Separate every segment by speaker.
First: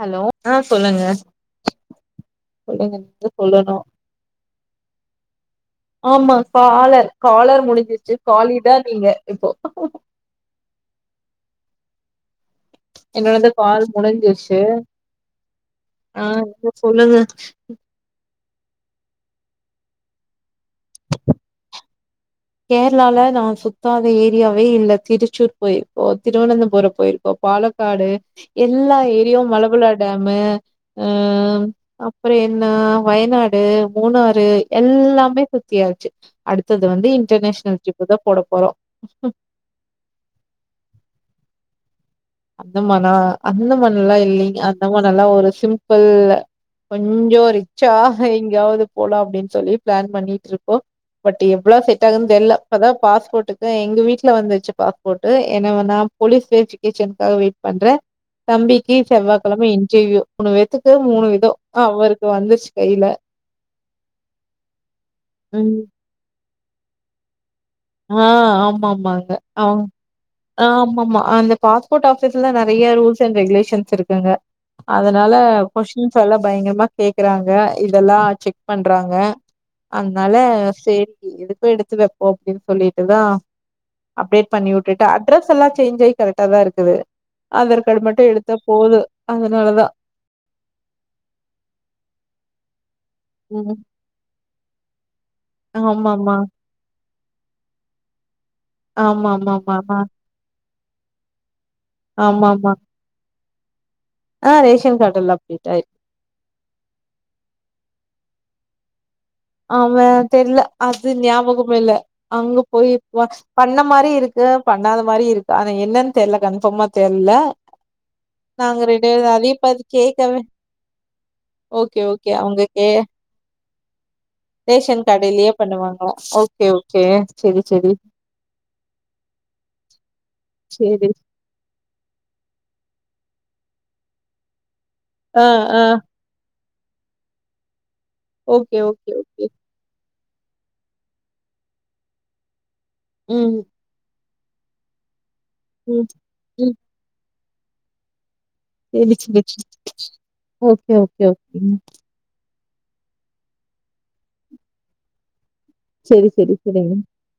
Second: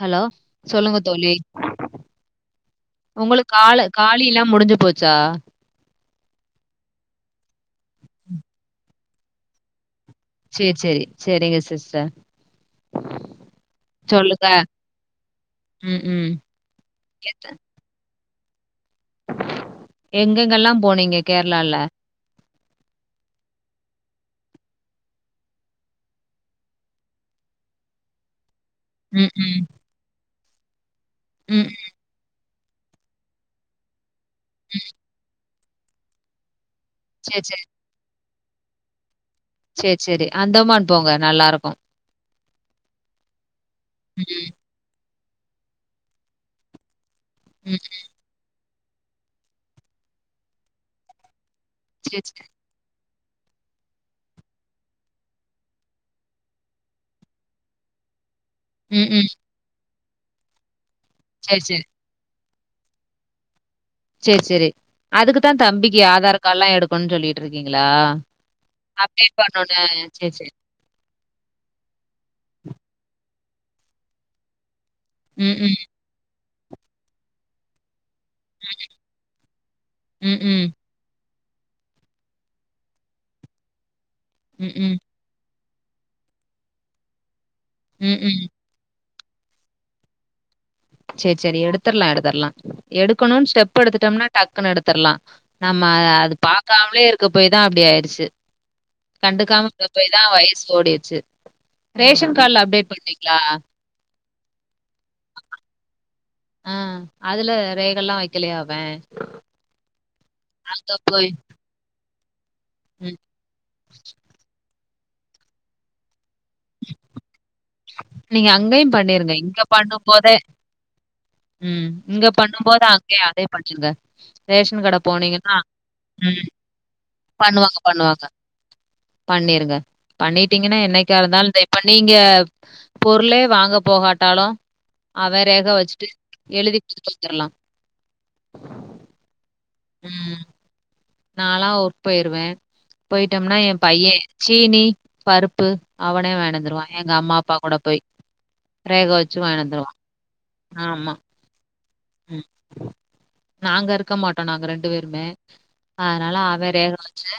Speaker 1: Hello சொல்லுங்க தோழி
Speaker 2: சொல்லுங்க நீங்க
Speaker 1: உங்களுக்கு
Speaker 2: சொல்லணு
Speaker 1: காலு காலில்லா முடிஞ்சு போச்சா
Speaker 2: ஆமா காலர் காலர் முடிஞ்சிர்ச்சு காலி தா நீங்க இப்போ
Speaker 1: சேர் சேரி சேரிங்க சிஸ்டர்
Speaker 2: என்னோடது கால்
Speaker 1: சொல்லுங்க.
Speaker 2: முடிஞ்சிருச்சு
Speaker 1: ம்,
Speaker 2: ஆ
Speaker 1: ம்.
Speaker 2: சொல்லுங்க
Speaker 1: எங்கெங்கல்லா போனீங்க கேர்ளால
Speaker 2: கேர்ளால நா சுத்தாத ஏரியாவேயில்ல திருச்சூர் போயிர்க்கோ திருவனந்தபுரோ போயிர்க்கோ பாலக் காடு எல்லா
Speaker 1: ம்,
Speaker 2: ஏரியு
Speaker 1: ம்.
Speaker 2: மலபுலா டாமு
Speaker 1: ம்
Speaker 2: அப்றோ என்ன வயநாடு மூணாறு எல்லாமே சுத் தியாச்சு அடுத்தது வந்து
Speaker 1: சரி, சரி.
Speaker 2: இன்டர்நேஷ்னல் ட்ரிப்பு தா போட போறோ
Speaker 1: சேர் சேரி அந்தமான் போங்க நல்லாயிருக்கு
Speaker 2: அந்தமானா அந்தமான் லா
Speaker 1: ம்,
Speaker 2: இல்லைங்க ஆமா நல்லா ஒரு சிம்ப்பிள் கொஞ்சோ
Speaker 1: ம்.
Speaker 2: ரிச்சா எங்கயாது போலா அப்டின் சொல்லி பிளான் பண்ணிட்ருக்கோ பட் எவ்ளவ்
Speaker 1: சரி,
Speaker 2: செட்டாகுன்
Speaker 1: சரி.
Speaker 2: தெர்ல இப்பதா பாஸ்போட்டுக்கு எங்க வீட்ல வந்துச்சு பாஸ்போட்டு என்னவன்னா போலீஸ் வெரிஃபிகேஷன் காக வெயிட் பண்றே தம்பிக்கு
Speaker 1: ம், ம்.
Speaker 2: செவ்வாக்கெழம இன்டர்வியூ மூனுபேத்து க்கு மூனு வித
Speaker 1: சரி, சரி.
Speaker 2: அவருக்கு வந்துருச்சு கையில
Speaker 1: சேரி சேரி அதுக்குதா
Speaker 2: ம்
Speaker 1: தம்பிக்கு ஆதார் கார்ட்ல்லா எடுக் கனு சொல்லிட்டு இருக்கீங்களா
Speaker 2: ஆ
Speaker 1: அப்டேட் பண்ணொன்ன சேரி சேரி
Speaker 2: ஆமா ஆமா அந்த பாஸ்போர்ட் ஆபீஸ்ல நெறைய ரூல்ஸ் அண்ட் ரெகுலேஷன்ஸ் இருக்குங்க அதனால
Speaker 1: ம், ம்.
Speaker 2: கொஷ் டீன்ஸ் எல்லா பயங்கரமா கேக்குறாங்க இதெல்லா செக் பண்றாங்க அதுனால
Speaker 1: ம், ம்.
Speaker 2: சேப்ட்டி எதுக்கு எடுத்து வெப்போ அப்டின் சொல்லிட்டுதா அப்டேட்
Speaker 1: ம், ம்.
Speaker 2: பண்ணிவுட்டுட்டு அட்ரஸெல்லா சேஞ்ச்சாயி கரெக்ட்டா தாயிருக்குது ஆதார் காடு
Speaker 1: ம்,
Speaker 2: மட்டு
Speaker 1: ம்.
Speaker 2: எடுத்தாப் போது அதனாலதா
Speaker 1: சேர் சேரி எடுத்தர்லா எடுத்தர்லா எடுக்கணுன்
Speaker 2: ம்
Speaker 1: ஸ்டெப் எடுத்துட்டோம்னா டக்குன்னு எடுத்தர்லா நாம அது
Speaker 2: ஆமாமா
Speaker 1: பாக்காம்லேயிருக்க போய் தா அப்டி ஆய்டுச்சு
Speaker 2: ஆமா ஆமா
Speaker 1: கண்டுக்காம
Speaker 2: ஆமா
Speaker 1: விடபோய் தா வயசு ஓடிர்ச்சு ரேஷன்
Speaker 2: ஆமா
Speaker 1: கார்ட்ல
Speaker 2: ஆமா
Speaker 1: அப்டேட் பண்ணீங்ளா
Speaker 2: ஆ ரேஷன் கார்ட்டெல்லா அப்டேட்டாயிர்க்
Speaker 1: ஆ அதுல ரேகல்லா வெக்கலையா அவெ
Speaker 2: அவ்வெ தெர்ல அது ஞாபகமேயில்ல அங்கப்
Speaker 1: ம்
Speaker 2: போய்க்வா பண்ண மாரியிருக்கு பண்ணாத மாரியிருக் ஆனா என்னன் தெர்ல கன்ஃபாமா தெர்ல
Speaker 1: நீங்க
Speaker 2: நாங்க
Speaker 1: அங்கயு
Speaker 2: ரெண்டு
Speaker 1: பண்ணிருங்க
Speaker 2: பேரும் அதே
Speaker 1: இங்க
Speaker 2: பாத்து
Speaker 1: பண்ணும் போதே
Speaker 2: கேக்கவே
Speaker 1: ம்
Speaker 2: ஓகே
Speaker 1: இங்க
Speaker 2: ஓகே அவங்க
Speaker 1: பண்ணும்போதே
Speaker 2: கே
Speaker 1: அங்கே அதே பண்ணிருங்க ரேஷன் கட
Speaker 2: கடையிலயே
Speaker 1: போனீங்கன்னா
Speaker 2: பண்ணுவாங்க
Speaker 1: ம்
Speaker 2: ஓகே ஓகே செரி
Speaker 1: பண்ணுவாங்க
Speaker 2: செரி
Speaker 1: பண்ணுவாங்க பண்ணீருங்க பண்ணிட்டீங்கன்னா
Speaker 2: சேரி
Speaker 1: என்னைக்காயிருந்தால் தே பண்ணி இங்க பொர்ளே வாங்க போகாட்டாலு அவ
Speaker 2: ஆ
Speaker 1: ரேக
Speaker 2: ஆ
Speaker 1: வெச்சுட்டு எழுதி குடுத்துட்டு வந்தர்லா
Speaker 2: ஓக்கே ஓக்கே ஓக்கே
Speaker 1: ம் நான்ல ஒர்க் போயிருவே போய்ட்டோம்னா
Speaker 2: ம்
Speaker 1: என் பைய்ய சீனி பருப் ப்பு
Speaker 2: ம்
Speaker 1: அவனே
Speaker 2: ம்
Speaker 1: வாய்னுவந்துருவா எங்கம்மா அப்பா கூட போய் ரேக
Speaker 2: தெரிஞ்சிச்சு
Speaker 1: வச்சு வாங்கின்னு வந்துருவான்.
Speaker 2: தெச்சு ஓகே
Speaker 1: ஆமா.
Speaker 2: ஓகே ஒகே
Speaker 1: ம் நாங்கயிருக்க மாட்டோ நாங்க ரெண்டுவேருமே
Speaker 2: சேரி
Speaker 1: அதனால
Speaker 2: சேரி
Speaker 1: அவரே
Speaker 2: சேரிங்க
Speaker 1: க வெச்சு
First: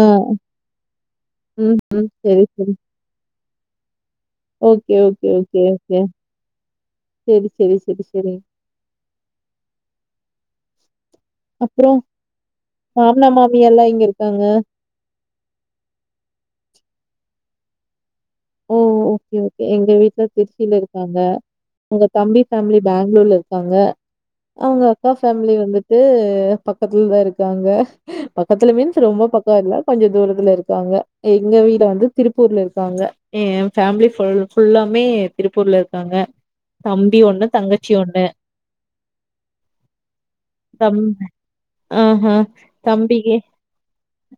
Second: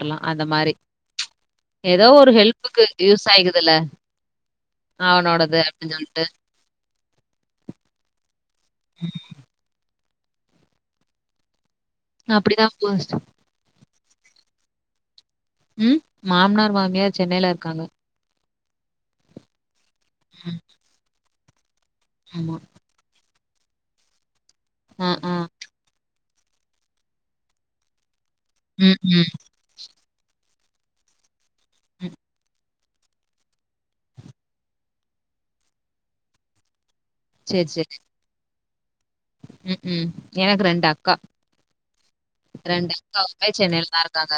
Speaker 2: ஆ
Speaker 1: அந்த மாரி
Speaker 2: ம்
Speaker 1: ஏதோ
Speaker 2: ம்
Speaker 1: ஒரு
Speaker 2: சேரி சேரி
Speaker 1: ஹெல்ப்புக்கு யூஸ் அயிக்குதுல
Speaker 2: ஓகே ஓகே ஓகே ஓகே செரி செரி செரி செரி
Speaker 1: ம்
Speaker 2: அப்றோ
Speaker 1: அப்படிதான் போச்சு.
Speaker 2: மாம்னார் மாமியல்லா எங்கயிருக்காங்க
Speaker 1: ம் மாம்னார் மாமியார் சென்னைலயிருக்காங்க
Speaker 2: ஓ ஓகே ஓகே எங்க வீட்ல
Speaker 1: ம்.
Speaker 2: திர்ச்சிலயிருக்காங்க உங்க தம்பி
Speaker 1: ஆமா.
Speaker 2: ஃபேமிலி பெங்ளுர்லயிர்க்காங்க அவங்க
Speaker 1: அ,
Speaker 2: அக்கா
Speaker 1: ஆ.
Speaker 2: ஃபேமிலி வந்துட்டு பக்கத்துல தா இருக்காங்க பக்கத்துல
Speaker 1: ம்,
Speaker 2: மீன்ஸ் ரொம்ப
Speaker 1: ம்.
Speaker 2: பக்க இல்ல கொஞ்ச தூரத்துல இருக்காங்க எங்க வீட வந்து
Speaker 1: ம்.
Speaker 2: திருப்பூர்ல இருக்காங்க ஏன் ஃபேம்லி ஃபுல்லாமே திருப்பூர்ல இருக்காங்க தம்பி ஒண்ணு
Speaker 1: சரி,
Speaker 2: தங்கச்சி
Speaker 1: சரி.
Speaker 2: ஒண்ணு
Speaker 1: ம் ம் எனக்கு ரெண்டு
Speaker 2: தம்
Speaker 1: அக்கா
Speaker 2: ஆஹா
Speaker 1: ரெண்டு அக்காவுமே சென்னைலதா இருக்காங்க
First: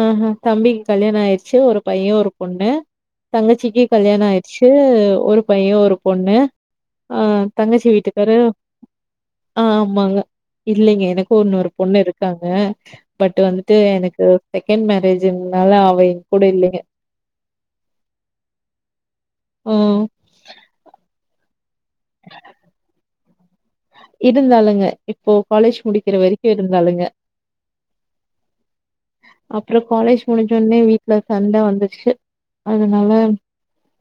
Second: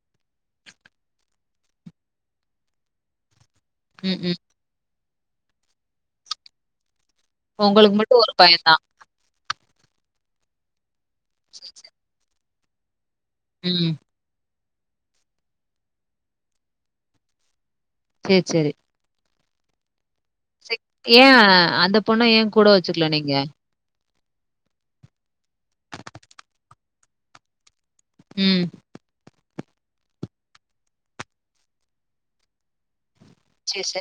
Speaker 2: ஆ ஹ தம்பிக்கு கல்யாண ஆயிற்ச்சு ஒரு பையன் ஒரு பொண்ணு தங்கச்சிக்கி
Speaker 1: ம்,
Speaker 2: கல்யாண
Speaker 1: ம்.
Speaker 2: ஆயிற்ச்சு ஒரு பையன் ஒரு பொண்ணு ஆ தங்கச்சி
Speaker 1: உங்களுக்கு மட்டும் ஒரு
Speaker 2: வீட்டுக்காரு
Speaker 1: பையன் தான்.
Speaker 2: ஆமாங்க இல்லைங்க எனக்கு இன்னொரு பொண்ணு இருக்காங்க பட் வந்துட்டு
Speaker 1: ம்.
Speaker 2: எனக்கு செகண்ட் மேரேஜுனால அவ என் கூட இல்லைங்க
Speaker 1: சேரி செரி
Speaker 2: ம்
Speaker 1: சிக் ஏன் அந்த பொண்ண ஏங் கூட வெச்சுக்ல நீங்க
Speaker 2: இருந்தாலுங்க இப்போ காலேஜ் முடிக்கிற வரைக்கு இருந்தாலுங்க
Speaker 1: ம்
Speaker 2: அப்றோ காலேஜ் முடிஞ்ச உடனே வீட்ல சண்ட வந்துச்சு அதனால
Speaker 1: செர் செ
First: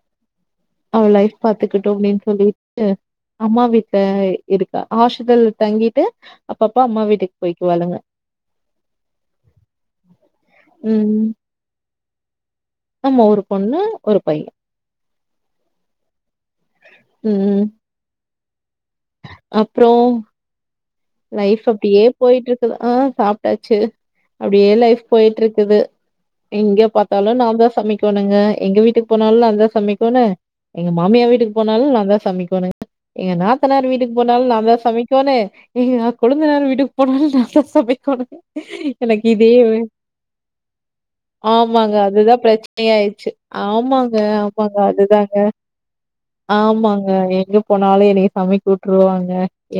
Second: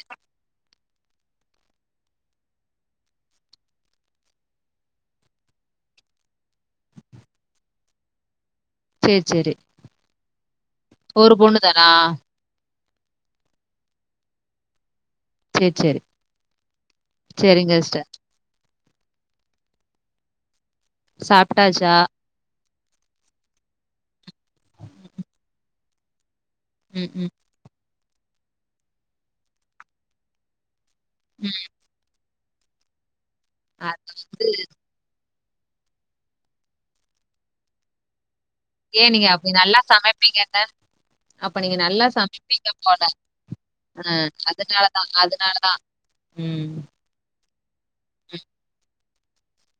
Speaker 2: அவ லைஃப் பாத்துக்கிட்டுமே அப்டின் சொல்லிட்டு அம்மா வீட்ட இருக்கா ஹாஸ்ட்டல் தங்கிட்டு அப்பப்ப அம்மா வீட்டுக்கு போய்க்குவாழுங்க
Speaker 1: சேரி செரி
Speaker 2: ம்.
Speaker 1: ஒரு பொண்ணு தானா
Speaker 2: ஆமா ஒரு பொண்ணு ஒரு பையன்
Speaker 1: செரி செரி சரிங்க சிஸ்டர்
Speaker 2: அப்றோ லைஃப்
Speaker 1: சாப்ட்டாச்சா?
Speaker 2: அப்டியே போய்ட்டு இருக்குது ஆ சாப்ட்டாச்சு அப்டியே லைஃப் போய்ட்டு இருக்குது எங்க
Speaker 1: ம்,
Speaker 2: பாத்தாலு
Speaker 1: ம்.
Speaker 2: நான்தா சமைக்கனுங்க எங்க வீட்டுக்கு போனாலு நான்தா சமைக்கணு எங்க மாமியா வீட்டுக்
Speaker 1: ம்.
Speaker 2: போனாலு நான் தா சமைக்கணு எங்க நாத்தனார்
Speaker 1: அது
Speaker 2: வீட்டுக்கு போனாலு நான் தா சமைக் கணு எங்க கொழுந்தநார் வீட்டுக் போனாலு நான்தா சமைக்கனூ
Speaker 1: ஏன் நீங்க அப்டி நல்லா சமப்பீங்கனே
Speaker 2: ஆமாங்க அதுதா பெரச்சனயே
Speaker 1: போல.
Speaker 2: ஆயிச்சு
Speaker 1: அ
Speaker 2: ஆமாங்க ஆமாங்க
Speaker 1: அதனால தான்,
Speaker 2: அதுதாங்க
Speaker 1: அதனால தான். ம்.
Speaker 2: ஆமாங்க எங்க போனாலு என்னய சமைக்க உட்ருவாங்க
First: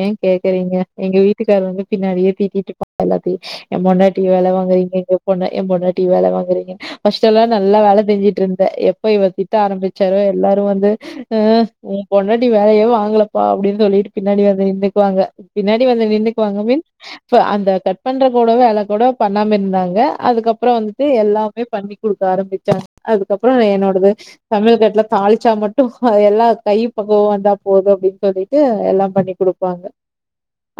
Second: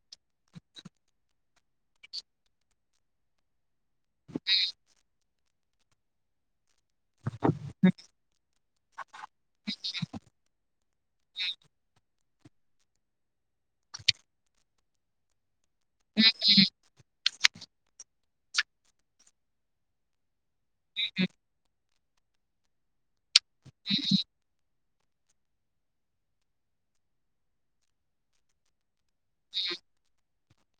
Speaker 2: ஏன் கேக்குறீங்க எங்க வீட்டுக்காரவங்க பின்னாடியே பீத்திட்ருப்பாங்க எல்லாதி என் பொன்டாட்டி வேல வாங்குறீங்க எங்க பொண்ண என் பொண்டாட்டி வேல வாங்குறீங்க ஃபஸ்ட்டெல்லா நல்லா வேல செஞ்சுட்டுருந்தே எப் எப்ப இவரு திட்ட ஆரம்பிச்சாரோ எல்லாரு வந்து ஹ் ஓ பொண்டாட்டி வேலையே வாங்கல பா அப்டின் சொல்லிட் பின்னாடி வந்து நின்டுக்குவாங்க பின்னாடி வந்து நின்னுக்குவாங்க மீன்ஸ் ப அந்த கட் பண்ற கூட வேல கூட பண்ணாம இருந்தாங்க அதுக்கப் றோ வந்துட்டு எல்லாமே பண்ணி குடுக்க ஆரம்பிச்சாங்க அதுக்கப்புறோ என்னோடது சமயல் கட்டுல தாளிச்சா மட்டு அது எல்லா கை பக்கவொ வந்தா போதும் அப்டின் சொல்லி ட்டு எல்லாம் பண்ணி குடுப்பாங்க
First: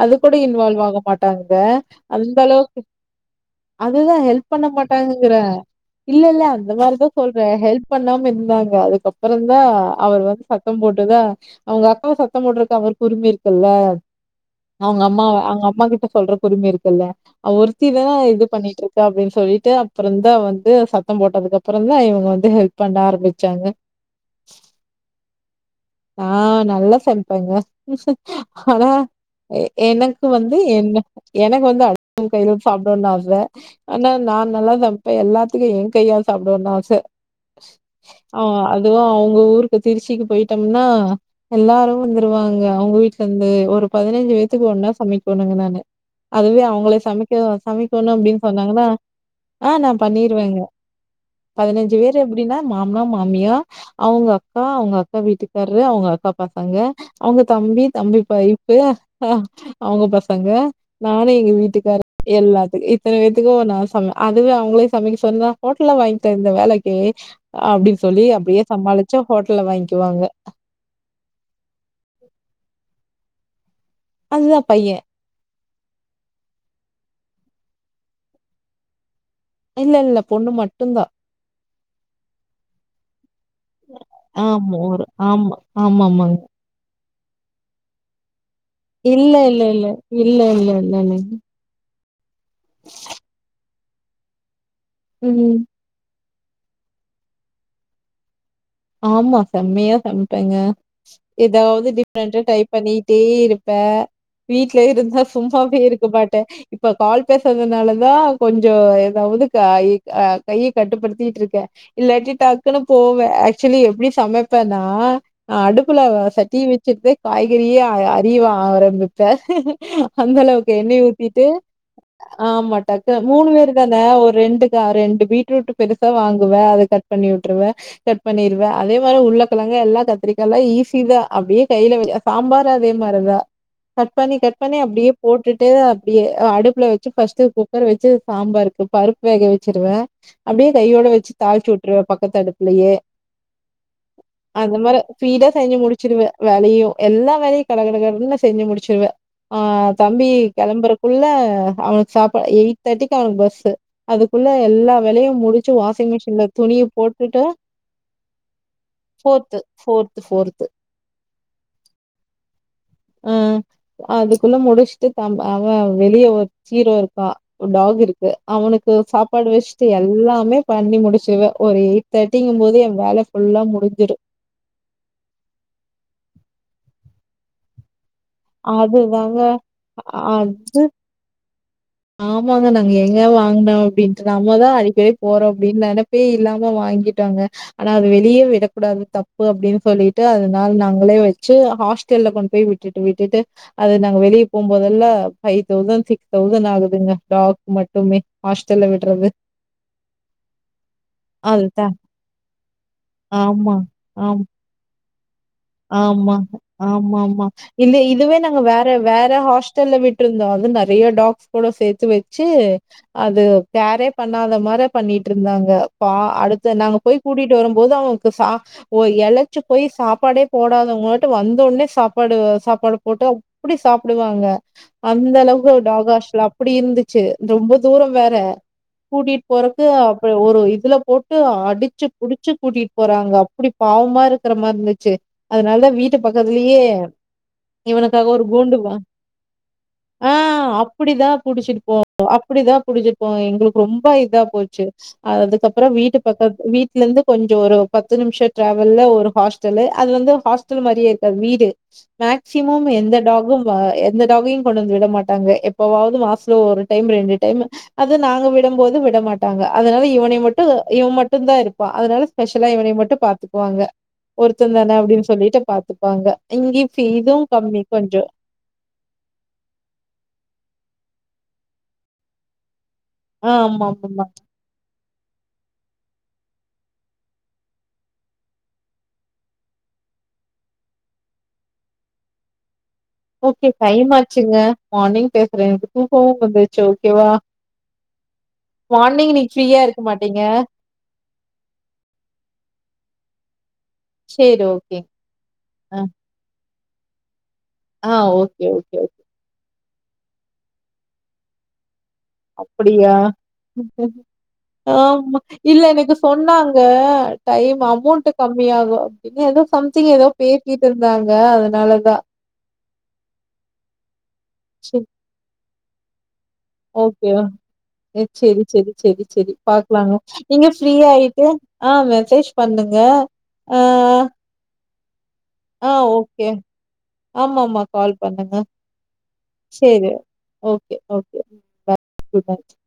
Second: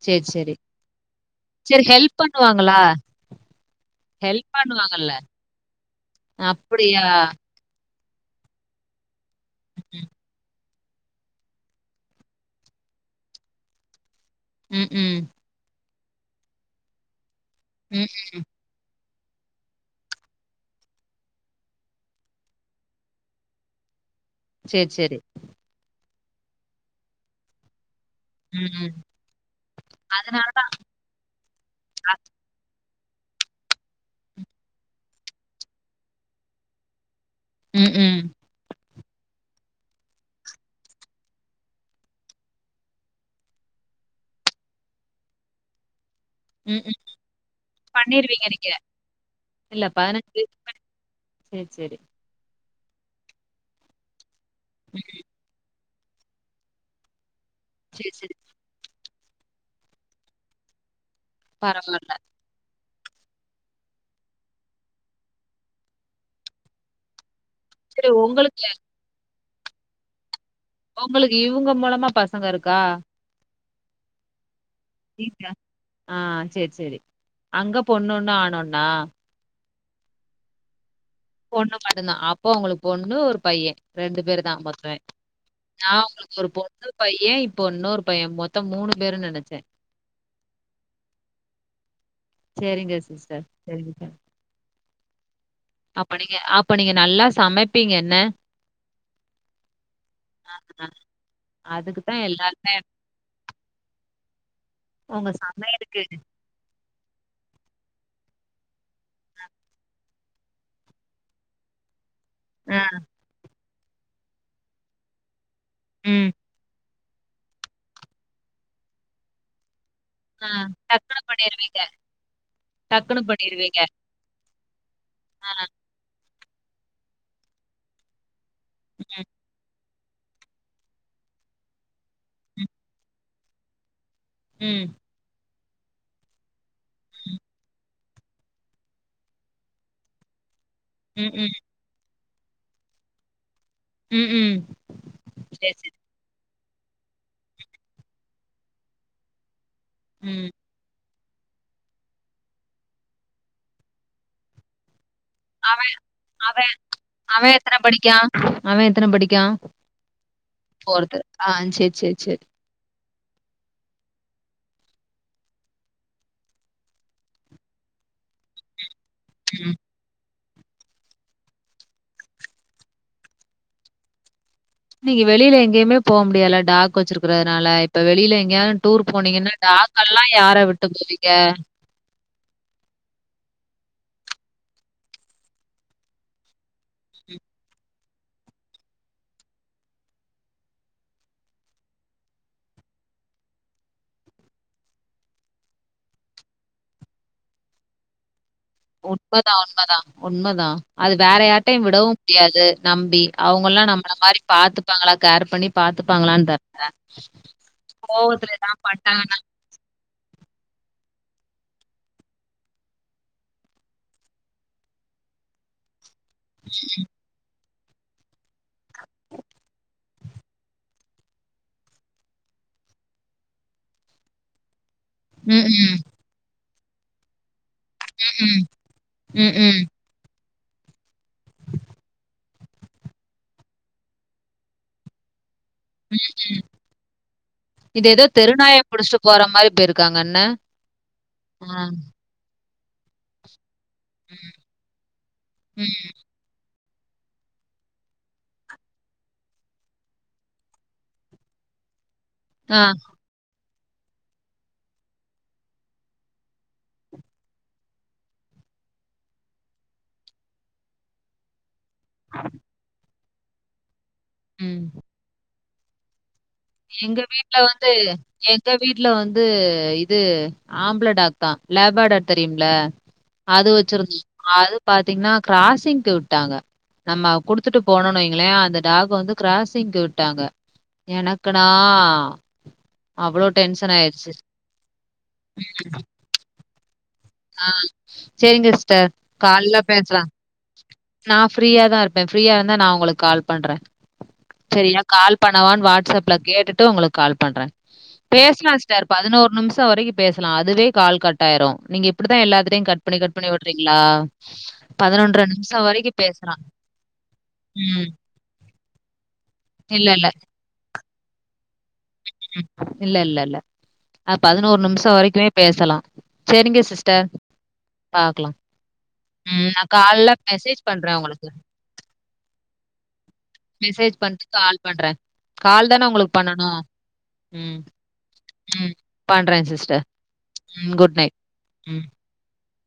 Speaker 2: அது
Speaker 1: சரி,
Speaker 2: கூட
Speaker 1: சரி.
Speaker 2: இன்வால்வ் ஆக மாட்டாங்க
Speaker 1: சரி ஹெல்ப்
Speaker 2: அந்த
Speaker 1: பண்ணுவாங்களா?
Speaker 2: அளவுக்கு அதுதா ஹெல்ப் பண்ண மாட்டாங்கங்கறே இல்லல்ல அந்த
Speaker 1: அப்படியா?
Speaker 2: மாரிதா சொல்றே ஹெல்ப் பண்ணாம இருந்தாங்க அதுக்கப்றந் தா அவர் வந்து சத் தம் போட்டுதா அவுங்க அக்காவ சத்தம் போட்டுறக்கு அவருக் உரிம இருக்குல்ல
Speaker 1: ம், ம்.
Speaker 2: அவுங்கம்மாவ அவங் அம்மா கிட்ட சொல்றக் உரிம இருக்குல்ல அவ
Speaker 1: ம்.
Speaker 2: ஒருத்திதான இது பண்ணிட் இருக் கா அப்டின் சொல்லிட்டு அப்புறந்தா வந்து சத்தம் போட்டதுக்கப்புறம் தா இவங்க வந்து ஹெல்ப் பண்ண ஆரம்பிச்சாங்க
Speaker 1: சேர் செரி
Speaker 2: ஆ நல்லா சம்ப்பாங்க
Speaker 1: ம்,
Speaker 2: ஆனா
Speaker 1: ம்.
Speaker 2: எ எனக்கு
Speaker 1: அதனால
Speaker 2: வந்து என்ன எனக்கு வந்து அடுத்தவங் கையில சாப்ட்டோன் ஆச ஆனா நா நல்லா சமைப்பே எல்லாத்துக்கு என் கையால் சாப்ட்டோன் ஆச
Speaker 1: ம்ஹ்ம்.
Speaker 2: ஆ அதுவு அவங்க ஊருக்கு திருச்சிக்கு போயிட்டம்னா எல்லாரு வந்துருவாங்க அவங்க வீட்லந்து ஒரு பதினைஞ்சு பேத்துக்கு ஒன்னா சமைக்கோணுங்க நானு அதுவே
Speaker 1: ம்ஹ்ம்.
Speaker 2: அவங்களே சமைக்க சமைக்கோணு அப்டின்
Speaker 1: பண்ணிருவீங்க நீங்க.
Speaker 2: சொன்னாங்கன்னா ஆ நா பண்ணிருவேங்க
Speaker 1: சேர் செரி
Speaker 2: இங்க எப்டின்னா மாமனா மாமியா அவ்ங்க அக்கா அவ்ங்க காரரு அவ்ங்க அக்காப் பாசங்க அவ்ங்க தம்பி
Speaker 1: சரி,
Speaker 2: தம்பிப்
Speaker 1: சரி.
Speaker 2: வைஃப் பு அ அவங்க பசங்க நானு எங்க வீட்டுக்காரர்
Speaker 1: பரவால்ல.
Speaker 2: எல்லாத்துக்கு த் தன பேத்துக்கு நா சம அதுவே அவ்ங்களே சமைக்க சொன்னா ஹோட்டல்ல வாங்கி தந்து வேலைக்கி அப்டின்
Speaker 1: சரி
Speaker 2: சொல்லி அப்டியே
Speaker 1: உங்களுக்கு
Speaker 2: சமாளிச்சா ஹோட்டல்ல வாங்கிவாங்க
Speaker 1: உங்களுக்கு இவங்க மூலமா பசங்க இருக்கா
Speaker 2: அது தா பைய
Speaker 1: [unintelligible] ஆ சேர் செரி அங்கே பொண்ணொன்னு ஆணொண்ணா
Speaker 2: இல்லல்ல பொண்ணு மட்டுந் தா
Speaker 1: பொண்ணு மட்டுந்தா அப்போ உங்களுக் பொண்ணு ஒரு பைய ரெண்டு பேர் தா
Speaker 2: ஆமா
Speaker 1: மொத்தமே
Speaker 2: ஒரு ஆமா
Speaker 1: ஆ
Speaker 2: ஆமா
Speaker 1: உங்களுக்கு
Speaker 2: ஆமாங்க
Speaker 1: ஒரு பொண்ணு பைய இப்ப இன்னோரு பைய மொத்
Speaker 2: இல்ல இல்லேல்ல இல்ல இல்லேல்லேலல
Speaker 1: செரிங்க சிஸ்டர் சரிங்க சரி
Speaker 2: ம்
Speaker 1: அப்ப நீங்க அப்ப நீங்க நல்லா சமைப்பீங்க என்ன
Speaker 2: ஆமா செம்மயா சமைப்பேங்க
Speaker 1: ஆ.
Speaker 2: ஏதாவது
Speaker 1: அதுக்கு தான்
Speaker 2: டிஃப்ரெண்டா ட்ரை
Speaker 1: எல்லாருமே
Speaker 2: பண்ணி டே இருப்பே வீட்ல இருந்தா
Speaker 1: உங்க
Speaker 2: சும்மாவே
Speaker 1: சமையலுக்கு
Speaker 2: இருக்க மாட்டே இப்ப கால் பேசறதுனால தா கொஞ்சோ ஏதாவது காயி அ கைய கட்டுப்படுத்திட்டு இருக்கே இல்லாட்டி
Speaker 1: ஆ.
Speaker 2: டக்குன்னு போவே ஆ க்சுலி எப்டி சமைப்பேன்னா நா அடுப்புல
Speaker 1: ம்.
Speaker 2: சட்டிய வெச்சிட்டு போய் காய்கறியே அ அரிவ ஆரம்பிப்பே அந்த
Speaker 1: ஆ
Speaker 2: அளவுக்கு எண்ணெய
Speaker 1: டக்குனு
Speaker 2: ஊத்திட்டு
Speaker 1: பண்ணிருவீங்க.
Speaker 2: ஆமா டக்குன்னு மூணு பேரு தானே ஒரு ரெண்டு கா ரெண்டு
Speaker 1: ஆ.
Speaker 2: பீட்ரூட்டு பெருசா வாங்குவ அத கட் பண்ணி விட்டுருவ கட் பண்ணிருவ அதே மாரி
Speaker 1: ம்.
Speaker 2: உருளக்கிழங்கு எல்லா கட் கத்திரிக்கால்லா ஈஸி தா அப்டியே கையில சாம்பார்
Speaker 1: ம்.
Speaker 2: அதே மாரி தா கட் பண்ணி கட் பண்ணி
Speaker 1: ம்.
Speaker 2: அப்டியே போட்டுட்டு அப்டியே அ அடுப்புல வச்சி ஃபர்ஸ்ட்டு குக்கர் வச்சு சாம்பாருக்கு பருப்பு வேக வச்சுருவ அப்டியே கையோட
Speaker 1: ம்.
Speaker 2: வச்சு தாழ்ச்சி உட்டுருவ பக்கத்து அடுப்புலயே
Speaker 1: ம். ம்.
Speaker 2: அந்த மாரி பீடா
Speaker 1: சரி,
Speaker 2: செஞ்சி
Speaker 1: சரி.
Speaker 2: முடிச்சிருவ வேலையு எல்லா வேலையு கட கட கடன் நா செஞ்சு முடிச்சிருவ ஆ தம்பி
Speaker 1: ம்.
Speaker 2: கெளம்புற ஃபுல்லா அவனுக்கு சாப்ப எயிட் தேர்ட்டிக்கு அவனுக்கு பஸ்சு அதுக்குள்ள எல்லா வேலையு முடிச்சு
Speaker 1: அவன்
Speaker 2: வாஷிங் மிஷின்ல
Speaker 1: அவன்
Speaker 2: துணிய போட்டுட்டு
Speaker 1: அவன் எத்தன படிக்கான்
Speaker 2: ஃபோர்த்து ஃபோர்த்து ஃபோர்த்து
Speaker 1: ஃபோர்த்து ஆ சேர் சேர் சேர்
Speaker 2: ம் அதுக்குள்ள முடிச்சுட்டு த அவன் வெளிய ஒரு சீரோ இருக்கா டாக் இருக்கு அவனுக்கு சாப் சாப்பாடு
Speaker 1: ம்.
Speaker 2: வச்சுட்டு எல்லாமே பண்ணி முடிச்சிருவ ஒரு எயிட் தேர்டிங்கும் போது என் வேல ஃபுல்லா முடிஞ்சிடு
Speaker 1: நீங்க வெளில எங்கேயுமே போ முடியால டாக் வச்சிருக்கறதுனால இப்ப வெளில எங்கியாது டூர்
Speaker 2: அதுதாங்க
Speaker 1: போனீங்கனா டாக் எல்லா யார
Speaker 2: அது
Speaker 1: விட்டு போவீங்க
Speaker 2: ஆமாங்க நாங்க ஏங்க வாங்ன அப்டின்ட்டு நம்மதா அடிக்கடி போறோ அப்படின் நெனப் பே இல்லாம வாங்கிட்டாங்க ஆனா அது வெளியே விடக்கூடாது தப்பு அப்டின்னு சொல்லிட்டு அதனால நாங்களே வச்சு ஹாஸ்டல்ல கொண்டு போய் விட் விட்டு விட்டுட்டு அது நாங்க வெளிய போ போதெல்லா ஃபைவ் தௌசண்ட் சிக்ஸ் தௌசண்ட் ஆகுது சின்ன டாக் மட்டுமே ஹாஸ்டல்லு
Speaker 1: உண்மதா உண்மதா உண்மதா அது வேற யார்டயு
Speaker 2: அதுதான்.
Speaker 1: விடவு முடியாது நம்பி
Speaker 2: ஆமா.
Speaker 1: அவுங்ளா நம்மள மாரி பாத்துப்பாங்ளா கேர் பண்ணி
Speaker 2: ஆமா
Speaker 1: பார்த்துப்பாங்களான்னு
Speaker 2: ஆமா
Speaker 1: தெர்
Speaker 2: ஆமாமா இல்ல இதுவே
Speaker 1: கோவத்துல
Speaker 2: நாங்க
Speaker 1: ஏதாவது
Speaker 2: வேற வேற
Speaker 1: பட்டாங்கன்னா
Speaker 2: ஹாஸ் ஹாஸ்டல்ல விட்டு இருந்த அது நறைய டாக்ஸ் கூட சேத்து வச்சி அது கேரே பண்ணாத மாரி பண்ணிட்டு இருந்தாங்க பா அடு இத நாங்க போய் கூட்டிட்டு வரும் போது அவுங்க சாப் எலச்சி போய் சாப்பாடே போடாதவங்களட்டு வந்த உடனே சாப்பாடு சாப்பாடு போட்டு அப்டி சாப்புடுவாங்க அந்த
Speaker 1: ம்.
Speaker 2: அளவு
Speaker 1: ம்.
Speaker 2: டாக் ஹாஸ்டல் அப்டி இருந்துச்சு ரொம்ப தூர வே ற
Speaker 1: ம்.
Speaker 2: கூட்டிட்டு
Speaker 1: ம். ம்.
Speaker 2: போறக்கு ஒரு இதுல போட்டு அடிச்சி புடிச்சி கூட்டிட்டு போறாங்க அப்டி பாவமா இருக்கிற மாரி இருந்துச்சு அதனால வீட்டு பக்கத்துலயே
Speaker 1: இது ஏதோ
Speaker 2: இவனுக்காக ஒரு
Speaker 1: தெருநாய
Speaker 2: கூண்டுவா
Speaker 1: புடிச்சிட்டு போற மாரி
Speaker 2: ஆ
Speaker 1: போயிருக்காங்கண்ண.
Speaker 2: அப்டிதா
Speaker 1: ஆ.
Speaker 2: புடிச்சிருப்போ அப்டிதா புடிச்சுட்போவாங் எங்களுக்கு ரொம்ப இதா போச்சு அதுக்கப்றோ
Speaker 1: ம்.
Speaker 2: வீட்டு பக்க வீட்ல இருந்து கொஞ்ச ஒரு பத்து நிமிஷம் டிராவல்லு ஒரு ஹாஸ்டலு அது வந்து ஹாஸ்டல் மாரியே இருக்காது வீடு
Speaker 1: ஆ.
Speaker 2: மேக்சிமம் எந்த டாகும் ப எந்த டாகையு கொண்டு வந்து விட மாட்டாங்க எப்பவாது மாசத்ல ஒரு டைம் ரெண்டு டைம் அது நாங்க விடும்போது விடமாட்டாங்க அதனால இவனைய மட்டு இவன் மட்டு தா இருப் பா அதனால ஸ்பெஷலா இவனைய மட்டு பாத்துக்குவாங்க ஒருத்தன்
Speaker 1: ம்.
Speaker 2: தான அப்டின்னு சொல்லிட்டு பாத்துப்பாங்க இங்கே ஃபீரி
Speaker 1: எங்க
Speaker 2: இது
Speaker 1: வீட்ல
Speaker 2: கம்மி
Speaker 1: வந்து
Speaker 2: கொஞ்சன
Speaker 1: எங்க வீட்ல வந்து இது ஆம்பள டாக் தா லேப்பேடர் தெரியும்ல அது வச்சிருந்தே
Speaker 2: ஆமாமாமா.
Speaker 1: அது பாத்தீஙனா கிராசிங்க்கு விட்டாங்க நம்ம குடுத்துட்டு போனோன் வைங்களே அந்த டாக் வந்து கிராஸிங்கு விட்டாங்க எனா க்கணா
Speaker 2: ஓகே டைம் ஆச்சுங்க மார்னிங் பேசுறே எனக்கு தூக்கமு வந்துருச்சு ஓகேவா
Speaker 1: ஆ சேரிங்க சிஸ்டர்
Speaker 2: மார்னிங் இன்னைக்கு
Speaker 1: கால்ல
Speaker 2: ஃப்ரீயா இருக்க
Speaker 1: பேசுற
Speaker 2: மாட்டீங்க.
Speaker 1: நா ஃப்ரீயாதா இருப்ப ஃப்ரீயா இருந்தா நா உங்களுக்கு கால் பண்ற
Speaker 2: சரி ஓகே.
Speaker 1: செரியா கால் பண்ணவான்னு
Speaker 2: அ
Speaker 1: வாட்ஸ் அப்ல கேட்டுட்டு உங்களுக்கு கால் பண்ற
Speaker 2: ஆ ஓகே,
Speaker 1: பேசலா
Speaker 2: ஓகே,
Speaker 1: சிஸ்டர்
Speaker 2: ஓகே.
Speaker 1: பதினோர் நிம்ஷோ வரைக்கு பேசலா அதுவே கால் கட் ஆயிரு நீங்க இப்படித்தா எல்லாத்டையு கட்
Speaker 2: அப்படியா?
Speaker 1: பண்ணி கட் பண்ணி விடுறீங்களா பதினொன்ற
Speaker 2: ஆமா.
Speaker 1: நிம்ஷோ
Speaker 2: இல்ல
Speaker 1: வரைக்கு
Speaker 2: எனக்கு
Speaker 1: பேசலா
Speaker 2: சொன்னாங்க, டைம் அமௌண்ட்டு கம்மி ஆகு அப்டின்னு ஏதோ
Speaker 1: இல்ல,
Speaker 2: சம்திங் ஏதோ
Speaker 1: இல்ல.
Speaker 2: பேசிட்டு இருந்தாங்க அதனாலதா
Speaker 1: ம் இல்ல இல்ல இல்ல அ பதினோரு
Speaker 2: சரி
Speaker 1: நிமிஷோ வரைக்குமே பேசலா சேரிங்க சிஸ்டர்
Speaker 2: அ
Speaker 1: பாக்கலாம்.
Speaker 2: செரி செரி செரி செரி
Speaker 1: ம். நான்
Speaker 2: பாக்லாங்க
Speaker 1: காலைல
Speaker 2: நீங்க
Speaker 1: மெசேஜ்
Speaker 2: ஃப்ரீ
Speaker 1: பண்றேன்
Speaker 2: ஆயிட்டு
Speaker 1: உங்களுக்கு.
Speaker 2: ஆ மெசேஜ் பண்ணுங்க ஆ,
Speaker 1: மெசேஜ் பண்ணிட்டு கால் பண்ற கால் தான உங்களுக்கு பண்ணணு
Speaker 2: ஆமா ஆமா கால் பண் [unintelligible]
Speaker 1: பண்றேன் சிஸ்டர்.
Speaker 2: சேரி ஓகே
Speaker 1: ம். Good night.
Speaker 2: ஓகே
Speaker 1: ம்.
Speaker 2: Bye good night